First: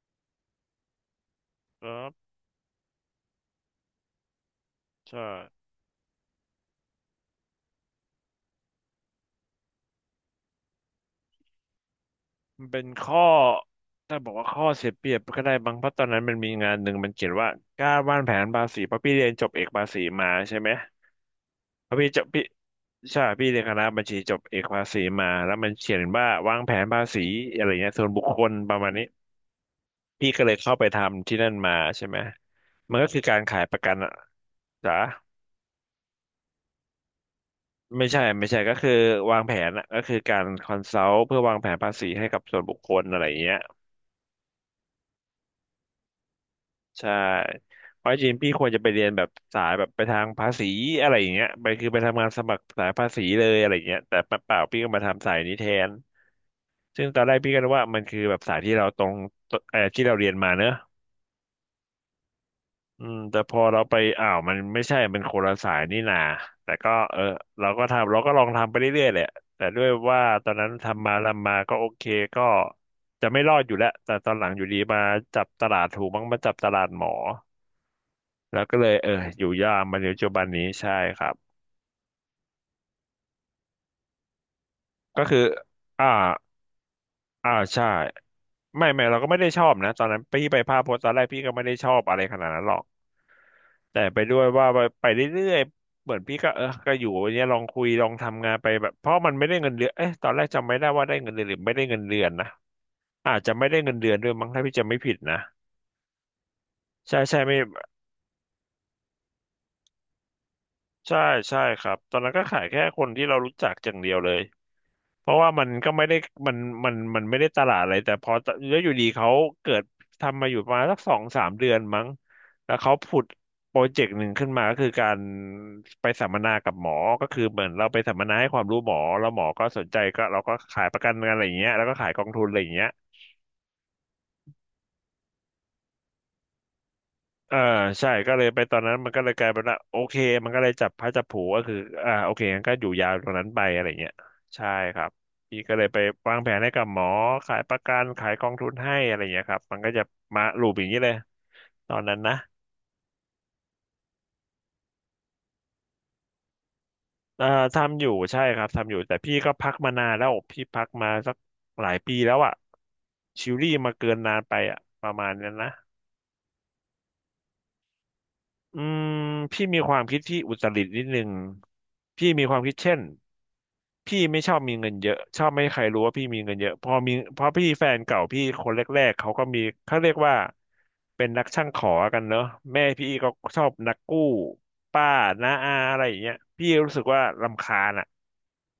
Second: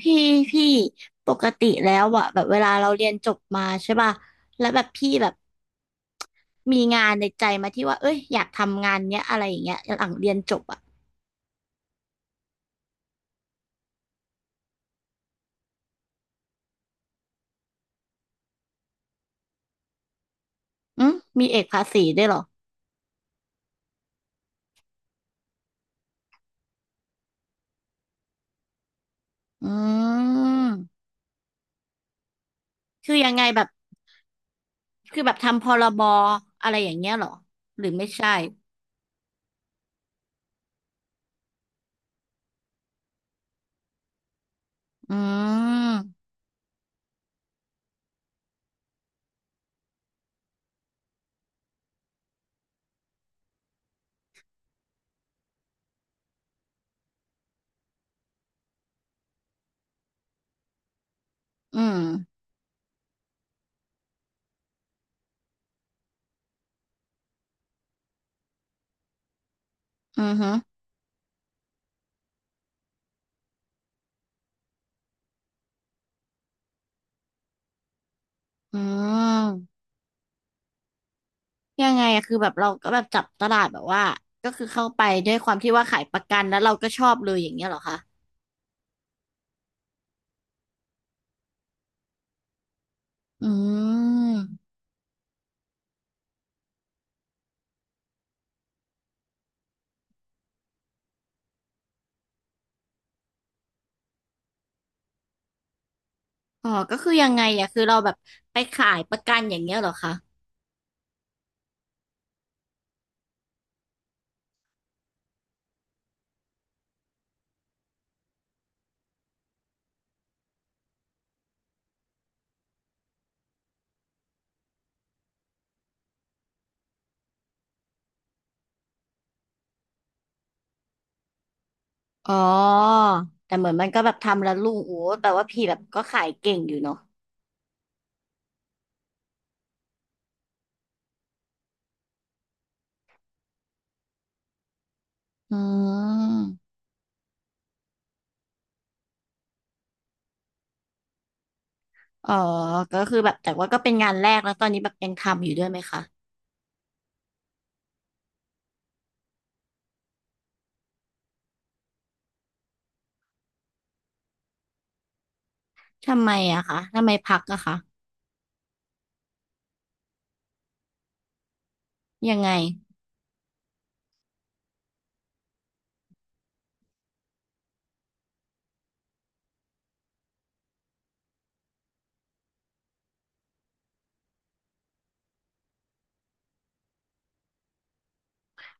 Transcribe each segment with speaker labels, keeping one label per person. Speaker 1: พี่พี่ปกติ
Speaker 2: ค
Speaker 1: แล้
Speaker 2: รั
Speaker 1: ว
Speaker 2: บ
Speaker 1: อะแบบเวลาเราเรียนจบมาใช่ป่ะแล้วแบบพี่
Speaker 2: ใช่
Speaker 1: แบบมีงานในใจมาที่ว่าเอ้ยอยากทำงานเนี้ยอะไรอย่างเงี้ยหลังเรียนจบอะ
Speaker 2: มันเป็นข้อถ้าบอกว่าข้อเสียเปรียบก็ได้บางเพราะตอนนั้นมันมีงานหนึ่งมันเขียนว่าการวางแผนภาษีเพราะพี่เรียนจบเอกภาษีมาใช่ไหม
Speaker 1: อืมมีเอกภา
Speaker 2: เพราะ
Speaker 1: ษี
Speaker 2: พี่จ
Speaker 1: ด้วย
Speaker 2: บ
Speaker 1: เหรอ
Speaker 2: พี่ใช่พี่เรียนคณะบัญชีจบเอกภาษีมาแล้วมันเขียนว่าวางแผนภาษีอะไรเงี้ยส่วนบุคคลประมาณนี้
Speaker 1: อื
Speaker 2: พี่ก็เลยเข้าไป
Speaker 1: ม
Speaker 2: ทำที่นั่นมาใช่ไหมมันก็
Speaker 1: คือ
Speaker 2: คือ
Speaker 1: ยัง
Speaker 2: การ
Speaker 1: ไงแบ
Speaker 2: ขาย
Speaker 1: บ
Speaker 2: ประกันอะจ๋า
Speaker 1: คือแบบทำพรบอะไรอย่างเงี้ยเหรอหรือไม่
Speaker 2: ไม่ใช่
Speaker 1: ใช่
Speaker 2: ไม่ใช่ก็คือวางแผนอะก็คือการคอนซัลท์เพื่อวางแผนภาษีให้กับส่วนบุคคลอะไรอย่างเงี้ย
Speaker 1: อืม
Speaker 2: ใช่เพราะจริงๆพี่ควรจะไปเรียนแบบสายแบบไปทางภาษีอะไรอย่างเงี้ยไปคือไปทำงานสมัครสายภาษีเลยอะไรอย่างเงี้ยแต่เปล่าๆพี่ก็มาทำสายนี้แทนซึ่งตอนแรกพี่ก็นึกว่ามันคือแบบสายที่เราตรงที่เราเรียนมาเนอะ
Speaker 1: อืม
Speaker 2: อืมแต่พอเราไปอ้าวมันไม่ใช่มันคนละสายนี่นาแต่ก็เออเราก็ทำเราก็ลองทำไปเรื่อยๆแหละแต่ด้วยว่า
Speaker 1: อือ
Speaker 2: ตอ
Speaker 1: ฮึ
Speaker 2: นนั้นทำมาทำมาก็โอเคก็จะไม่รอดอยู่แล้วแต่ตอนหลังอยู่ดีมาจับตลาดถูกมั้งมาจับตลาดหมอ แล้ว
Speaker 1: อื
Speaker 2: ก็เลยเอออยู่ยา
Speaker 1: ม
Speaker 2: กมาในปัจจุบันนี้ใช่ครับ
Speaker 1: ยังไงอะคือแบบเราก็แบบจับตลาดแบบว่าก็คือเข้าไป
Speaker 2: ก็
Speaker 1: ด้วย
Speaker 2: คือ
Speaker 1: ความที่ว่าขาย
Speaker 2: อ่า
Speaker 1: ประกันแล้วเราก็ชอบเลยอย่า
Speaker 2: อ่า
Speaker 1: งเงี้ยเหรอ
Speaker 2: ใช่
Speaker 1: คะ
Speaker 2: ไม่ไม่เราก็ไม่ได้ชอบนะตอนนั้นพี่ไปภาพพจน์ตอนแรกพี่ก็ไม่ได้ชอบอะไรขนาดนั้นหรอก
Speaker 1: อื
Speaker 2: แต่ไปด้วยว่า
Speaker 1: ม
Speaker 2: ไปเรื่อยๆเหมือนพี่ก็เออก็อยู่อย่างเนี้ยลองคุยลองทำงานไปแบบเพราะมันไม่ได้เงินเดือนเอ๊ะตอนแรกจำไม่ได้ว่าได้เงินเดือนหรือไม่ได้เงินเดือนนะอาจจะไม่ได้เงินเดือนด้วยมั้งถ้าพี่จำไม่ผิดนะ
Speaker 1: อ๋อก็คือ
Speaker 2: ใช่
Speaker 1: ยัง
Speaker 2: ใช่
Speaker 1: ไง
Speaker 2: ไม่
Speaker 1: อะคือเราแบบไปขายประกันอย่างเงี้ยเหรอคะ
Speaker 2: ใช่ใช่ครับตอนนั้นก็ขายแค่คนที่เรารู้จักอย่างเดียวเลย เพราะว่ามันก็ไม่ได้มันมันไม่ได้ตลาดอะไรแต่พอแล้วอยู่ดีเขาเกิดทำมาอยู่ประมาณสัก2-3 เดือนมั้งแล้วเขาผุดโปรเจกต์หนึ่งขึ้นมาก็คือการไปสัมมนากับหมอก็คือเหมือนเราไปสัมมนาให้ความรู้หมอแล้วหมอก็สนใจก็เราก็ขายประกันกันอะไรอย่างเงี้ยแล้วก็ขายกอง
Speaker 1: อ๋อ
Speaker 2: ทุนอะไรอย่างเงี้ย
Speaker 1: แต่เหมือนมันก็แบบทำแล้วลุงโอ้แปลว่าพี่แบบก็ขายเก่งอยู่เนาะ
Speaker 2: อ่าใช่ก็เลยไปตอนนั้นมันก็เลยกลายเป็นว่าโอเคมันก็เลยจับพระจับผลูก็คืออ่าโอเคงั้นก็อยู่ยาวตรงนั้นไปอะไรเงี้ยใช่ครับ
Speaker 1: อื
Speaker 2: พี่ก็เลยไปวางแผนให้
Speaker 1: ม
Speaker 2: กับหมอขายประกันขายกองทุนให้อะไรเงี้ยครับมันก็จะมาลูปอย่างนี้เลยตอนนั้น
Speaker 1: อ๋อ
Speaker 2: นะ
Speaker 1: ก็คือแบบแต่ว่าก็เป็นงานแรกแล้วตอนนี้แบบยังทำอยู่ด้วยไหมคะ
Speaker 2: เอ่อทำอยู่ใช่ครับทำอยู่แต่พี่ก็พักมานานแล้วพี่พักมาสักหลายปีแล้วอะชิลลี่มาเกินนานไปอะประมาณนั้นนะ
Speaker 1: ทำไมอะคะทำไมพักอะคะ
Speaker 2: อืมพี่มีความคิดที่อุตรินิดนึงพี่
Speaker 1: ยัง
Speaker 2: มี
Speaker 1: ไง
Speaker 2: ความคิดเช่นพี่ไม่ชอบมีเงินเยอะชอบไม่ให้ใครรู้ว่าพี่มีเงินเยอะพอมีพอพี่แฟนเก่าพี่คนแรกๆเขาก็มีเขาเรียกว่าเป็นนักช่างขอกันเนอะแม่พี่ก็ชอบนักกู้ป้าน้าอาอะไรอย่างเงี้ยพี่รู้สึกว่ารำคาญอ่ะ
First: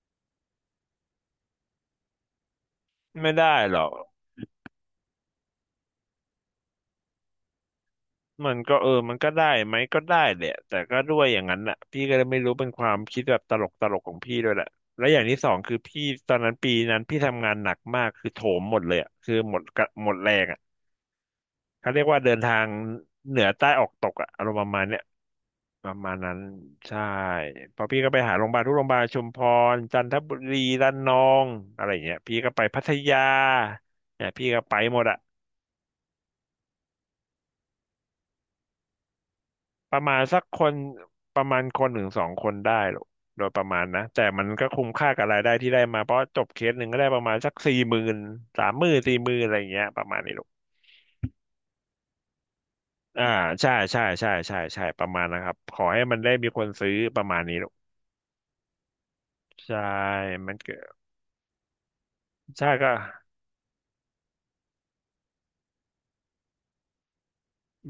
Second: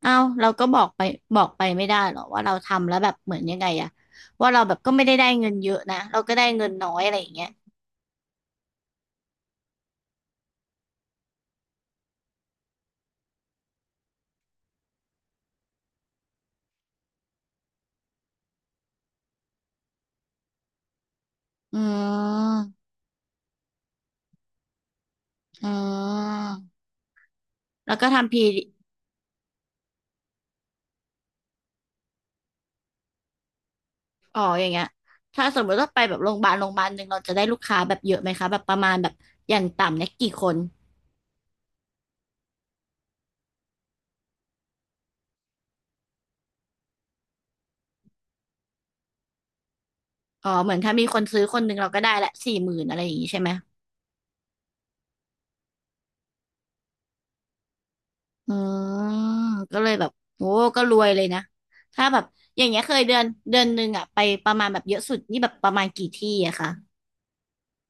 Speaker 1: เอ้าเราก็บอกไปบอกไปไม่ได้เหรอว่าเราทำแล้วแบบเห
Speaker 2: ไม่
Speaker 1: มือน
Speaker 2: ได้
Speaker 1: ยังไง
Speaker 2: หรอ
Speaker 1: อะ
Speaker 2: ก
Speaker 1: ว่าเราแบบก็ไม่ได้ได้เงินเยอะนะเราก็ได้เงินน้อยอะไรอย่างเงี้ย
Speaker 2: มันก็เออมันก็ได้ไหมก็ได้แหละแต่ก็ด้วยอย่างนั้นแหละพี่ก็เลยไม่รู้เป็นความคิดแบบตลกตลกของพี่ด้วยแหละและอย่างที่สองคือพี่ตอนนั้นปีนั้นพี่ทำงานหนักมากคือโถมหมดเลยอะคือหมดกะหมดแรงอ่ะ
Speaker 1: อื
Speaker 2: เขาเรียกว่าเดินทาง
Speaker 1: ม
Speaker 2: เหนือใต้ออกตกอ่ะอารมณ์ประมาณเนี้ย
Speaker 1: อื
Speaker 2: ประมาณนั้น
Speaker 1: ม
Speaker 2: ใช่เพอ
Speaker 1: แล้ว
Speaker 2: พี่
Speaker 1: ก็
Speaker 2: ก็ไป
Speaker 1: ทำ
Speaker 2: หา
Speaker 1: พี
Speaker 2: โรงพยาบาลทุกโรงพยาบาลชุมพรจันทบุรีระนองอะไรอย่างเงี้ยพี่ก็ไปพัทยาเนี่ย
Speaker 1: อ๋อ
Speaker 2: พี่ก็
Speaker 1: อย่าง
Speaker 2: ไป
Speaker 1: เงี้ย
Speaker 2: หมดอะ
Speaker 1: ถ้าสมมติว่าไปแบบโรงพยาบาลโรงพยาบาลหนึ่งเราจะได้ลูกค้าแบบเยอะไหมคะแบบประมาณแบบอย่าง
Speaker 2: ป
Speaker 1: ต่ำ
Speaker 2: ระ
Speaker 1: เนี่ย
Speaker 2: มาณ
Speaker 1: กี่
Speaker 2: สั
Speaker 1: ค
Speaker 2: ก
Speaker 1: น
Speaker 2: คนประมาณคนหนึ่งสองคนได้หรอกโดยประมาณนะแต่มันก็คุ้มค่ากับรายได้ที่ได้มาเพราะจบเคสหนึ่งก็ได้ประมาณสักสี่หมื่น30,000สี่หมื่นอะไรอย่างเงี้ยประมาณนี้หร
Speaker 1: อ๋
Speaker 2: อ
Speaker 1: อ
Speaker 2: ก
Speaker 1: เหมือนถ้ามีคนซื้อคนหนึ่งเราก็ได้ละสี่หมื่นอะไรอย่าง
Speaker 2: อ่า
Speaker 1: งี้ใช่ไหม
Speaker 2: ใช่ใช่ใช่ใช่ใช่ประมาณนะครับขอให้มันได้มีคนซื้อประมาณนี้หรอก
Speaker 1: อืม
Speaker 2: ใช่
Speaker 1: ก็เลยแบบโอ้
Speaker 2: มันก็
Speaker 1: ก็รวยเลยนะถ้าแบบอย่า
Speaker 2: ใช่
Speaker 1: งเงี้ย
Speaker 2: ก็
Speaker 1: เคยเดือนเดือนหนึ่งอะไปประมาณแบบเยอะสุดนี่แบบประมาณกี่ที่อะคะ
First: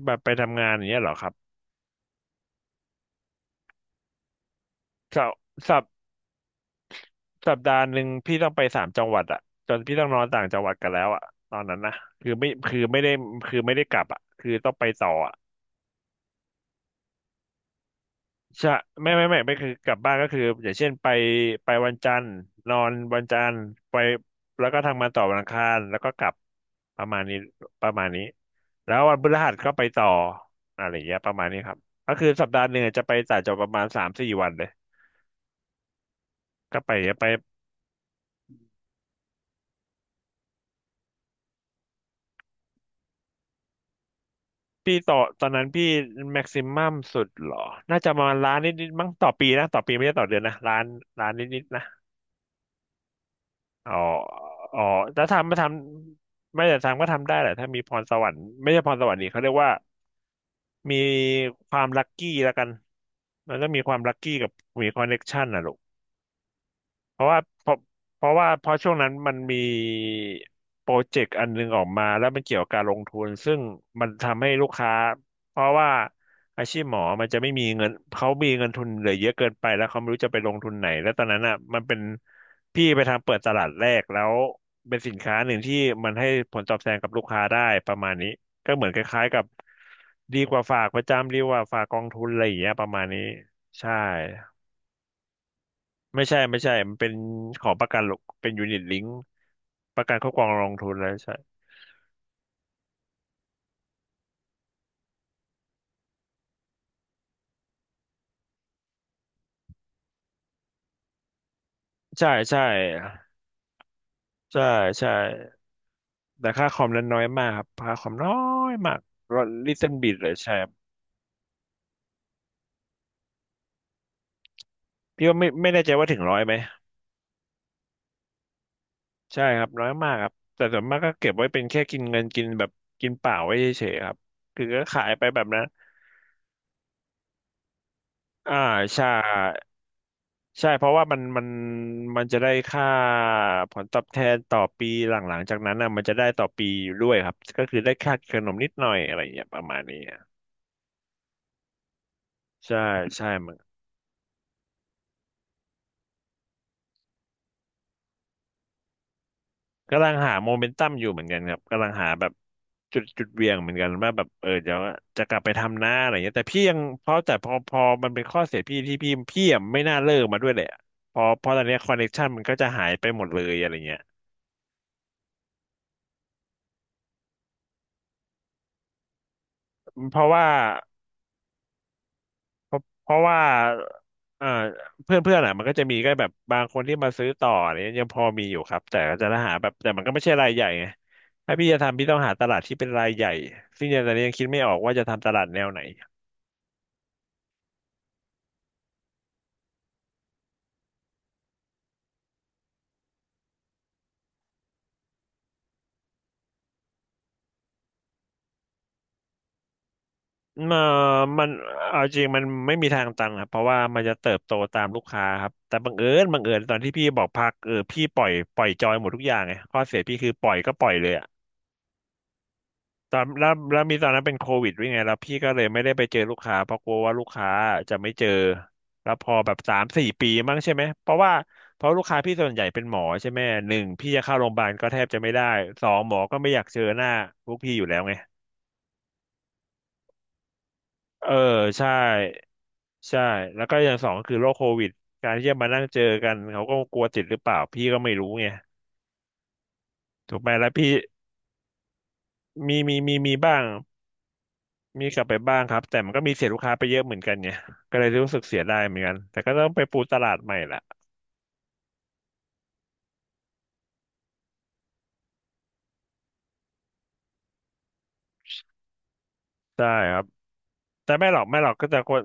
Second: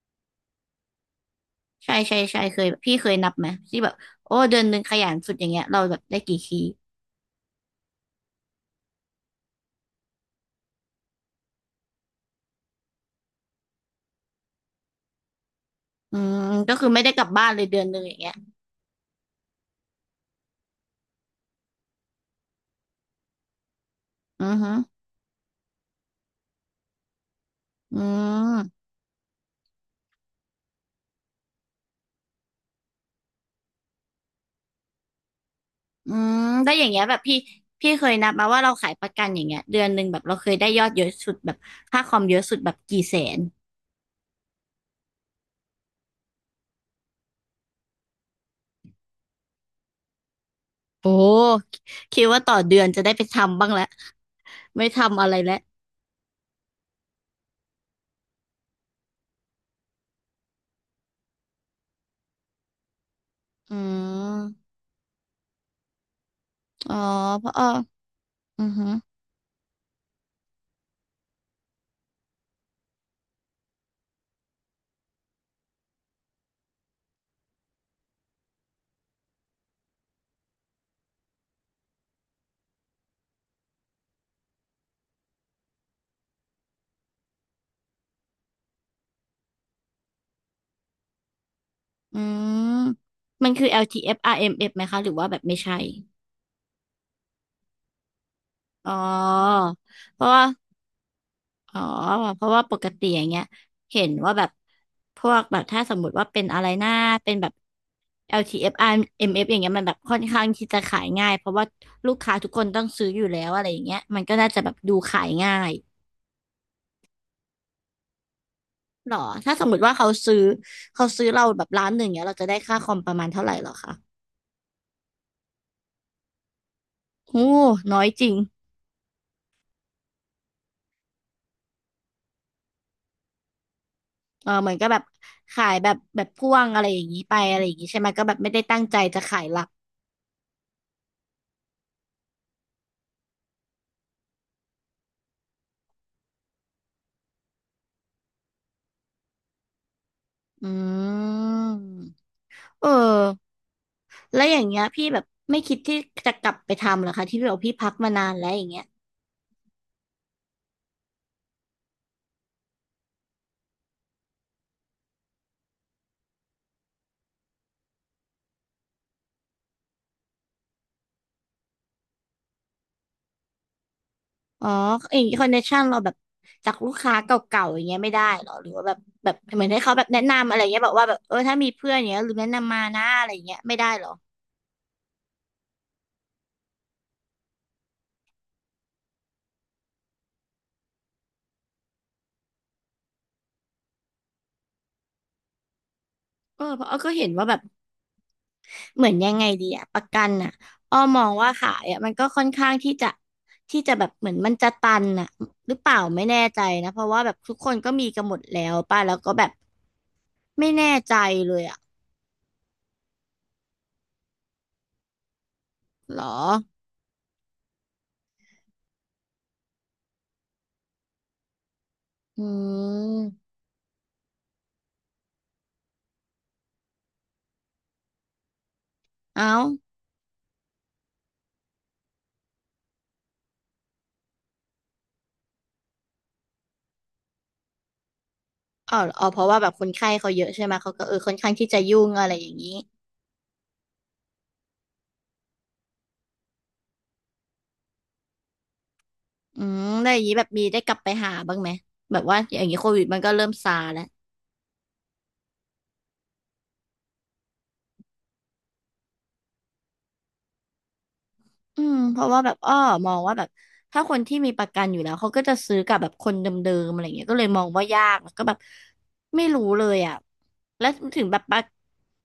Speaker 2: แบบไปทำงานอย่างเงี้ยเหรอครับ
Speaker 1: ใช่ใช่ใช่เคยพี่เคยนับไหมที่แบบโอ้เดือนหนึ่งขยัน
Speaker 2: สั
Speaker 1: สุ
Speaker 2: ป
Speaker 1: ดอย่างเงี้ยเรา
Speaker 2: สัป
Speaker 1: แบบได้กี่ที่
Speaker 2: สัปดาห์หนึ่งพี่ต้องไปสามจังหวัดอะจนพี่ต้องนอนต่างจังหวัดกันแล้วอะตอนนั้นนะคือไม่คือไม่ได้คือไม่ได้กลับอะคือต้องไปต่ออะ
Speaker 1: อืมก็คือไม่ได้กลับบ้านเลยเดือนหนึ่งอย่างเงี้ย
Speaker 2: ใช่ไม่คือกลับบ้านก็คืออย่างเช่นไปวันจันทร์นอนวันจันทร์ไป
Speaker 1: อือ
Speaker 2: แล้
Speaker 1: ฮึ
Speaker 2: วก็ทำงานต่อวันอังคารแล้วก็กลับประมาณนี้ประ
Speaker 1: อื
Speaker 2: มาณนี้
Speaker 1: ม
Speaker 2: แล้ววันพฤหัสก็ไปต่ออะไรอย่างเงี้ยประมาณนี้ครับก็คือสัปดาห์หนึ่งจะไปต่างจังหวัดประมาณสามสี่วันเลย
Speaker 1: อืมได้ว
Speaker 2: ก็
Speaker 1: อย่าง
Speaker 2: ไป
Speaker 1: เงี้ยแบบ
Speaker 2: ไป
Speaker 1: พี่พี่เคยนับมาว่าเราขายประกันอย่างเงี้ยเดือนหนึ่งแบบเราเคยได้ยอดเยอะสุดแบบค่าคอมเยอะสุดแบบกี่แสน
Speaker 2: พี่ต่อตอนนั้นพี่แม็กซิมัมสุดเหรอน่าจะประมาณล้านนิดๆมั้งต่อปีนะต่อปีไม่ใช่ต่อเดือนนะล้าน
Speaker 1: โอ
Speaker 2: ล้านนิดๆ
Speaker 1: ้
Speaker 2: นะ
Speaker 1: คิดว่าต่อเดือนจะได้ไปทำบ้างแล้ว
Speaker 2: อ๋ออ๋อ
Speaker 1: ไม่ทำ
Speaker 2: ถ้า
Speaker 1: อะไร
Speaker 2: ทำ
Speaker 1: แล้
Speaker 2: ไม่
Speaker 1: ว
Speaker 2: ทำไม่แต่ทำก็ทำได้แหละ ถ้ามีพรสวรรค์ไม่ใช่พรสวรรค์นี่เขาเรียกว่ามีความลัคกี้แล้วกัน มันต้อ
Speaker 1: อื
Speaker 2: งมีความลัคกี้กับ
Speaker 1: ม
Speaker 2: มีคอนเน็กชันนะลูก
Speaker 1: อ๋อ
Speaker 2: เพราะว่า
Speaker 1: เพราะออ
Speaker 2: เพราะเพราะว่า
Speaker 1: อื
Speaker 2: เพ
Speaker 1: อ
Speaker 2: ราะ
Speaker 1: หือ
Speaker 2: ช่วงนั้นมันมีโปรเจกต์อันนึงออกมาแล้วมันเกี่ยวกับการลงทุนซึ่งมันทำให้ลูกค้าเพราะว่าอาชีพหมอมันจะไม่มีเงินเขามีเงินทุนเหลือเยอะเกินไปแล้วเขาไม่รู้จะไปลงทุนไหนแล้วตอนนั้นอ่ะมันเป็นพี่ไปทำเปิดตลาดแรกแล้วเป็นสินค้าหนึ่งที่มันให้ผลตอบแทนกับลูกค้าได้ประมาณนี้ก็เหมือนคล้ายๆกับดีกว่าฝากประจำดีกว่าฝากกอง
Speaker 1: อื
Speaker 2: ทุนอะไรอย่าง
Speaker 1: ม
Speaker 2: เงี้ยประมาณนี้
Speaker 1: มันคือ
Speaker 2: ใช่
Speaker 1: LTF RMF ไหมคะหรือว่าแบบไม่ใช่
Speaker 2: ไม่ใช่ มันเป็นของประกันหรอกเป็นยูนิต
Speaker 1: อ๋อ
Speaker 2: ลิงก์ประกัน
Speaker 1: เพ
Speaker 2: คร
Speaker 1: ราะ
Speaker 2: อบคร
Speaker 1: ว่า
Speaker 2: องลงทุนแล้วใช่
Speaker 1: อ๋อเพราะว่าปกติอย่างเงี้ยเห็นว่าแบบพวกแบบถ้าสมมุติว่าเป็นอะไรหน้าเป็นแบบ LTF RMF อฟอาร์เอ็มเอฟอย่างเงี้ยมันแบบค่อนข้างที่จะขายง่ายเพราะว่าลูก
Speaker 2: ใช่
Speaker 1: ค้าทุกค
Speaker 2: ใช่
Speaker 1: นต้องซื้ออยู่แล้วอะไรอย่างเงี้ยมันก็น่าจะ
Speaker 2: ใช่
Speaker 1: แบบดู
Speaker 2: ใช่
Speaker 1: ขายง่าย
Speaker 2: แต่ค่าคอมนั้นน้อยมากครับค่าคอมน้อยมาก
Speaker 1: หรอ
Speaker 2: ร้อย
Speaker 1: ถ้าสม
Speaker 2: ลิ
Speaker 1: มุ
Speaker 2: ตร
Speaker 1: ติ
Speaker 2: ติ
Speaker 1: ว่าเขา
Speaker 2: บิดเล
Speaker 1: ซื้
Speaker 2: ย
Speaker 1: อ
Speaker 2: ใช่ครับ
Speaker 1: เขาซื้อเราแบบล้านหนึ่งเงี้ยเราจะได้ค่าคอมประมาณเท่าไหร่หรอคะ
Speaker 2: พี่ว่าไม่แน่ใจว่าถึงร้อยไหม
Speaker 1: โอ้น้อยจริง
Speaker 2: ใช่ครับน้อยมากครับแต่ส่วนมากก็เก็บไว้เป็นแค่กินเงินกินแบบกินเปล่าไว้เฉยๆครับ
Speaker 1: เออ
Speaker 2: คือ
Speaker 1: เหมือน
Speaker 2: ก็
Speaker 1: ก็แบบ
Speaker 2: ขายไปแบบนั้น
Speaker 1: ขายแบบแบบพ่วงอะไรอย่างงี้ไปอะไรอย่างงี้ใช่ไหมก็แบบไม่
Speaker 2: อ่า
Speaker 1: ได้ตั้งใจ
Speaker 2: ใช่
Speaker 1: จะขายหลัก
Speaker 2: ใช่เพราะว่ามันมันจะได้ค่าผลตอบแทนต่อปีหลังๆจากนั้นอะมันจะได้ต่อปีอยู่ด้วยครับก็คือได้ค่าขนมนิดหน่อยอะไรอย่างเงี้ยประมาณนี้อะ
Speaker 1: อืม
Speaker 2: ใช่
Speaker 1: เออ
Speaker 2: ใช่มัน
Speaker 1: แล้วอย่างเงี้ยพี่แบบไม่คิดที่จะกลับไปทำเหรอคะที่พี่บอกพี่พักมานานแล้วอย่างเงี้ย
Speaker 2: กำลังหาโมเมนตัมอยู่เหมือนกันครับกำลังหาแบบจุดเหวี่ยงเหมือนกันว่าแบบเออเดี๋ยวจะกลับไปทำหน้าอะไรเงี้ยแต่พี่ยังเพราะแต่พอมันเป็นข้อเสียพี่ที่พี่อะไม่น่าเลิกมาด้วยแหละพอเพราะตอนเนี้คอนเนคชันมันก็จะหายไปหมดเลยอะไรเงี้ย
Speaker 1: อ๋อเองคอนเนคชั่นเราแบบจากลูกค้าเก่าๆอย่างเงี้ยไม่ได้เหรอหรือว่าแบบแบบเหมือนให้เขาแบบ
Speaker 2: เพ
Speaker 1: แนะ
Speaker 2: ราะว่า
Speaker 1: นำอะไรเงี้ยบอกว่าแบบเออถ้ามีเพื่อนอย่างเงี้ยหรือแนะ
Speaker 2: เพ
Speaker 1: นำมา
Speaker 2: ราะ
Speaker 1: นะ
Speaker 2: เพราะ
Speaker 1: อะไรอ
Speaker 2: ว่า
Speaker 1: ย่างเงี้ยไม่ได้เหรอ
Speaker 2: เอ่อเพื่อนเพื่อนอ่ะมันก็จะมีก็แบบบางคนที่มาซื้อต่ออะไรเนี่ยยังพอมีอยู่ครับแต่ก็จะหาแบบแต่มันก็ไม่ใช่รายใหญ่ไงถ้าพี่จะทำพี่ต้องหาตลาดที่เป็นรายใหญ่ซึ่งตอนนี้ยังคิดไม่ออกว่าจะทำตลาดแนวไหน
Speaker 1: เออเพราะอ้อก็เห็นว่าแบบเหมือนยังไงดีอะประกันอะอ้อมองว่าขายอะมันก็ค่อนข้างที่จะที่จะแบบเหมือนมันจะตันอะหรือเปล่าไม่แน่ใจนะเพราะว่าแบบทุกคนก็มีกันหมดแล้วป่ะแล้วก็แบบไม่
Speaker 2: เอ่อ
Speaker 1: แน่ใจ
Speaker 2: มัน
Speaker 1: เลยอะ
Speaker 2: เอาจริงมันไม่มีทางตันครับเพราะว่ามันจะเติบโตตามลูกค้าครับแต่บังเอิ
Speaker 1: เหรอ
Speaker 2: ญบังเอิญตอนที่พี่บอกพักเออพี่ปล่อยจอยหมดทุกอย่างไงข้อเสียพี่คือปล่อยก็ปล่อยเลย
Speaker 1: อื
Speaker 2: ตอนแล้ว
Speaker 1: ม
Speaker 2: แล้วมีตอนนั้นเป็นโควิดด้วยไงแล้วพี่ก็เลยไม่ได้ไปเจอลูกค้าเพราะกลัวว่าลูกค้าจะไม่เจอแล้วพอ
Speaker 1: เอ้า
Speaker 2: แบบสามสี่ปีมั้งใช่ไหมเพราะว่าเพราะลูกค้าพี่ส่วนใหญ่เป็นหมอใช่ไหมหนึ่งพี่จะเข้าโรงพยาบาลก็แทบจะไม่ได้สองหมอก็ไม่อยากเจอหน้าพวกพี่อยู่แล้วไง
Speaker 1: อ๋ออ๋อเพราะว่าแบบคนไข้เขาเยอะใช่ไหมเขาก็เออ
Speaker 2: เอ
Speaker 1: ค่
Speaker 2: อ
Speaker 1: อนข้างที่จะ
Speaker 2: ใช่
Speaker 1: ยุ่งอะไรอย่างนี้
Speaker 2: ใช่แล้วก็อย่างสองก็คือโรคโควิดการที่จะมานั่งเจอกันเขาก็กลัวติดหรือเปล่าพี่ก็ไม่รู้ไง
Speaker 1: อืมแล้วอย่างนี้
Speaker 2: ถูก
Speaker 1: แบบ
Speaker 2: ไหม
Speaker 1: มี
Speaker 2: แล้ว
Speaker 1: ได้
Speaker 2: พี่
Speaker 1: กลับไปหาบ้างไหมแบบว่าอย่างนี้
Speaker 2: มี
Speaker 1: โค
Speaker 2: มี
Speaker 1: วิด
Speaker 2: มี
Speaker 1: มันก็
Speaker 2: มี
Speaker 1: เริ่ม
Speaker 2: บ้าง
Speaker 1: ซาแล้ว
Speaker 2: มีกลับไปบ้างครับแต่มันก็มีเสียลูกค้าไปเยอะเหมือนกันไงก็เลยรู้สึกเสียดายเหมือนกันแต่ก็ต้องไปปูตลาดใหม่แหละ
Speaker 1: อืมเพราะว่าแบบอ้อมองว่าแบบถ้าคนที่มีประกันอยู่แล้วเขาก็จะซื้อกับแบบคนเดิมๆอะไรเงี้ยก็เลยมองว่ายากแล้วก็แบบไม่รู้เล
Speaker 2: ใช่
Speaker 1: ยอ่ะ
Speaker 2: ครับ
Speaker 1: แล้ว
Speaker 2: แต่
Speaker 1: ถึง
Speaker 2: ไม่ห
Speaker 1: แบ
Speaker 2: รอ
Speaker 1: บ
Speaker 2: ก
Speaker 1: ป
Speaker 2: ไม่
Speaker 1: ระ
Speaker 2: หรอกก็จะคน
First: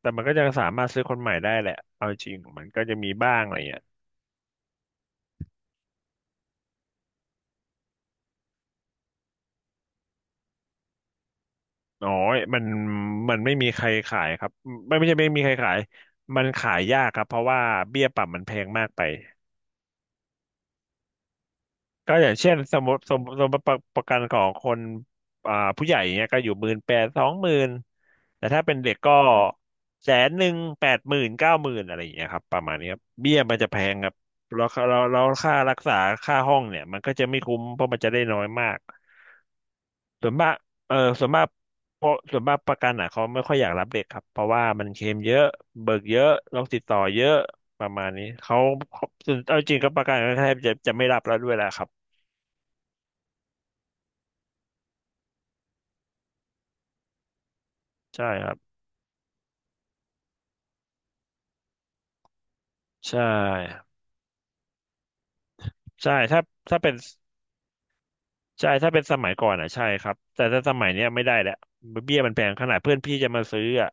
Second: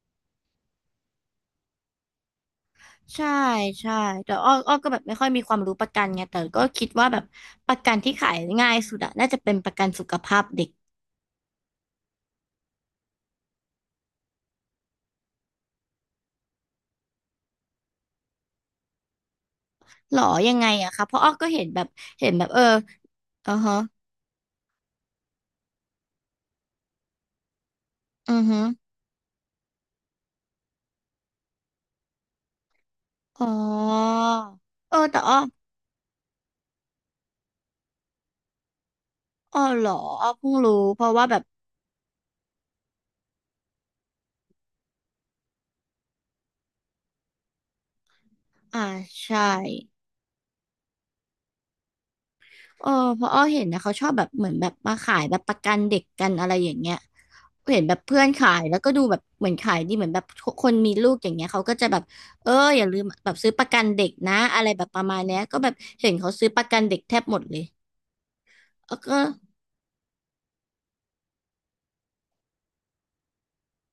Speaker 2: แต่มันก็จะสามารถซื้อคนใหม่ได้แหละเอาจริงมันก็จะมี
Speaker 1: ใช่
Speaker 2: บ้างอะไรเงี้ย
Speaker 1: ใช่แต่อ้ออ้อก็แบบไม่ค่อยมีความรู้ประกันไงแต่ก็คิดว่าแบบประกันที่ขายง่ายสุดอะน่าจะเป็นประกันสุขภาพเด็ก
Speaker 2: น้อยมันไม่มีใครขายครับไม่ใช่ไม่มีใครขายมันขายยากครับเพราะว่าเบี้ยปรับมันแพงมากไป
Speaker 1: หรอยังไงอะคะเพราะอ้อก็เห็นแบบ
Speaker 2: ก็อ
Speaker 1: เห็น
Speaker 2: ย่าง
Speaker 1: แบบ
Speaker 2: เช่น
Speaker 1: เออ
Speaker 2: สมมติสมส
Speaker 1: อื
Speaker 2: ม
Speaker 1: อ
Speaker 2: ป
Speaker 1: ฮะ
Speaker 2: ระประกันของคนอ่าผู้ใหญ่เนี่ยก็อยู่หมื่นแปดสองหมื่น
Speaker 1: อือ
Speaker 2: แต่
Speaker 1: ฮึ
Speaker 2: ถ้าเป็นเด็กก็แสนหนึ่งแปดหมื่นเก้าหมื่นอะไรอย่างเงี้ยครับประมาณนี้ครับเบี้ย
Speaker 1: อ๋อ
Speaker 2: มันจะแพงครับแล้ว
Speaker 1: เออ
Speaker 2: เรา
Speaker 1: แต่
Speaker 2: เรา
Speaker 1: อ้อ
Speaker 2: ค่ารักษาค่าห้องเนี่ยมันก็จะไม่คุ้มเพราะมันจะได้น้อยมาก
Speaker 1: อ้อหรออ้
Speaker 2: ส่
Speaker 1: อ
Speaker 2: วนมา
Speaker 1: เพิ่
Speaker 2: ก
Speaker 1: งรู้
Speaker 2: เออ
Speaker 1: เพราะว่า
Speaker 2: ส่วน
Speaker 1: แบ
Speaker 2: มา
Speaker 1: บ
Speaker 2: กเพราะส่วนมากประกันอ่ะเขาไม่ค่อยอยากรับเด็กครับเพราะว่ามันเคลมเยอะเบิกเยอะโรคติดต่อเยอะประมาณนี้เขา
Speaker 1: อ่า
Speaker 2: เขา
Speaker 1: ใช่
Speaker 2: เอาจริงกับประกันก็แทบจะไม่รับแล้วด้วยแหละครับ
Speaker 1: เออเพราะอ้อเห็นนะเขาชอบแบบเหมือนแบบมาขายแบบประกันเด็กกันอะไรอย่างเงี้ยเห็นแบบเพื่อ
Speaker 2: ใช่
Speaker 1: น
Speaker 2: ค
Speaker 1: ขา
Speaker 2: รับ
Speaker 1: ยแล้วก็ดูแบบเหมือนขายดีเหมือนแบบคนมีลูกอย่างเงี้ยเขาก็จะแบบเอออย่าลืม
Speaker 2: ใช่
Speaker 1: แบบซื้อประกันเด็กนะอะไรแบบประมาณเนี้ยก็แบบเห็
Speaker 2: ใช่
Speaker 1: นเขา
Speaker 2: ถ้า
Speaker 1: ซื้อประกั
Speaker 2: ถ้า
Speaker 1: น
Speaker 2: เป็น
Speaker 1: เด็กแทบหมดเลย
Speaker 2: ใช่
Speaker 1: เอ
Speaker 2: ถ้า
Speaker 1: อ
Speaker 2: เป็นส
Speaker 1: ก็
Speaker 2: มัยก่อนอ่ะใช่ครับแต่ถ้าสมัยเนี้ยไม่ได้แล้วเบี้ยมันแพงขนาดเพื่อนพี่จะมาซื้ออ่ะ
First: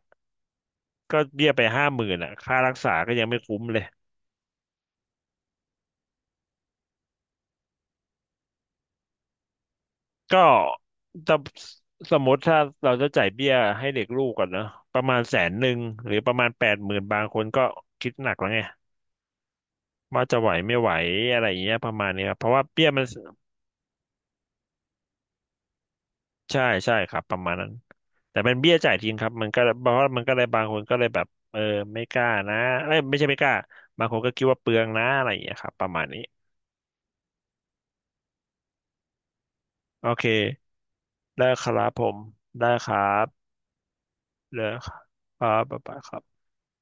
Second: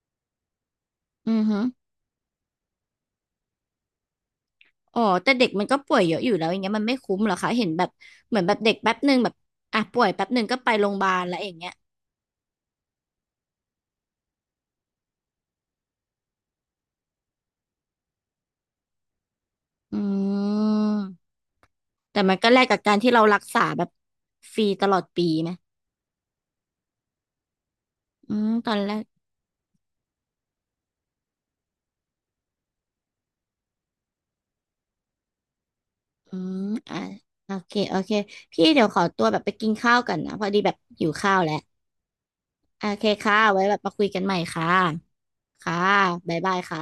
Speaker 2: ก็
Speaker 1: อือ
Speaker 2: เบี้ย
Speaker 1: ฮึ
Speaker 2: ไปห้าหมื่นอ่ะค่ารักษาก็ยังไม่คุ้มเลย
Speaker 1: อ๋อแต่เด็กมันก็ป่วยเยอะอยู่แล้วอย่างเงี้ยมันไม่คุ้มเหรอคะเห็นแบบเหมือนแบบเด็กแป๊บหนึ่งแบบอ่ะป่วยแป๊บห
Speaker 2: ก็
Speaker 1: นึ่งก็ไปโรงพยาบาลแล้
Speaker 2: ถ้า
Speaker 1: วอย่างเงี้ย
Speaker 2: สมมติถ้าเราจะจ่ายเบี้ยให้เด็กลูกก่อนเนอะประมาณแสนหนึ่งหรือประมาณแปดหมื่นบางคนก็คิดหนักแล้วไง
Speaker 1: อื
Speaker 2: ว่าจะไหวไม่ไหว
Speaker 1: ม
Speaker 2: อะไรอย่างเงี้ยประมาณ
Speaker 1: แต่
Speaker 2: นี้ค
Speaker 1: มั
Speaker 2: รั
Speaker 1: น
Speaker 2: บเพ
Speaker 1: ก็
Speaker 2: ราะ
Speaker 1: แล
Speaker 2: ว่า
Speaker 1: กกับ
Speaker 2: เบี้ย
Speaker 1: การ
Speaker 2: มัน
Speaker 1: ที่เรารักษาแบบฟรีตลอดปีไหม
Speaker 2: ใช่ใช่ครับประมาณนั้น
Speaker 1: อื
Speaker 2: แต่
Speaker 1: ม
Speaker 2: เป็น
Speaker 1: ต
Speaker 2: เบี้
Speaker 1: อ
Speaker 2: ย
Speaker 1: นแร
Speaker 2: จ่าย
Speaker 1: ก
Speaker 2: ทีมครับมันก็เพราะว่ามันก็เลยบางคนก็เลยแบบเออไม่กล้านะเอ้ยไม่ใช่ไม่กล้าบางคนก็คิดว่าเปลืองนะอะไรอย่างเงี้ยครับประมาณนี้
Speaker 1: อืมอ่ะโอเคโอเคพี่เดี๋ยวขอตัวแบบไปกินข้าว
Speaker 2: โอ
Speaker 1: กัน
Speaker 2: เค
Speaker 1: นะพอดีแบบหิวข้าว
Speaker 2: ได้
Speaker 1: แล้ว
Speaker 2: ครับผมได้
Speaker 1: โอ
Speaker 2: ครั
Speaker 1: เคค่ะ
Speaker 2: บ
Speaker 1: ไว้แบบมาคุยกันใหม่
Speaker 2: เล
Speaker 1: ค่ะ
Speaker 2: ยครับ
Speaker 1: ค่ะ
Speaker 2: บ๊ายบายครั
Speaker 1: บ๊า
Speaker 2: บ
Speaker 1: ยบายค่ะ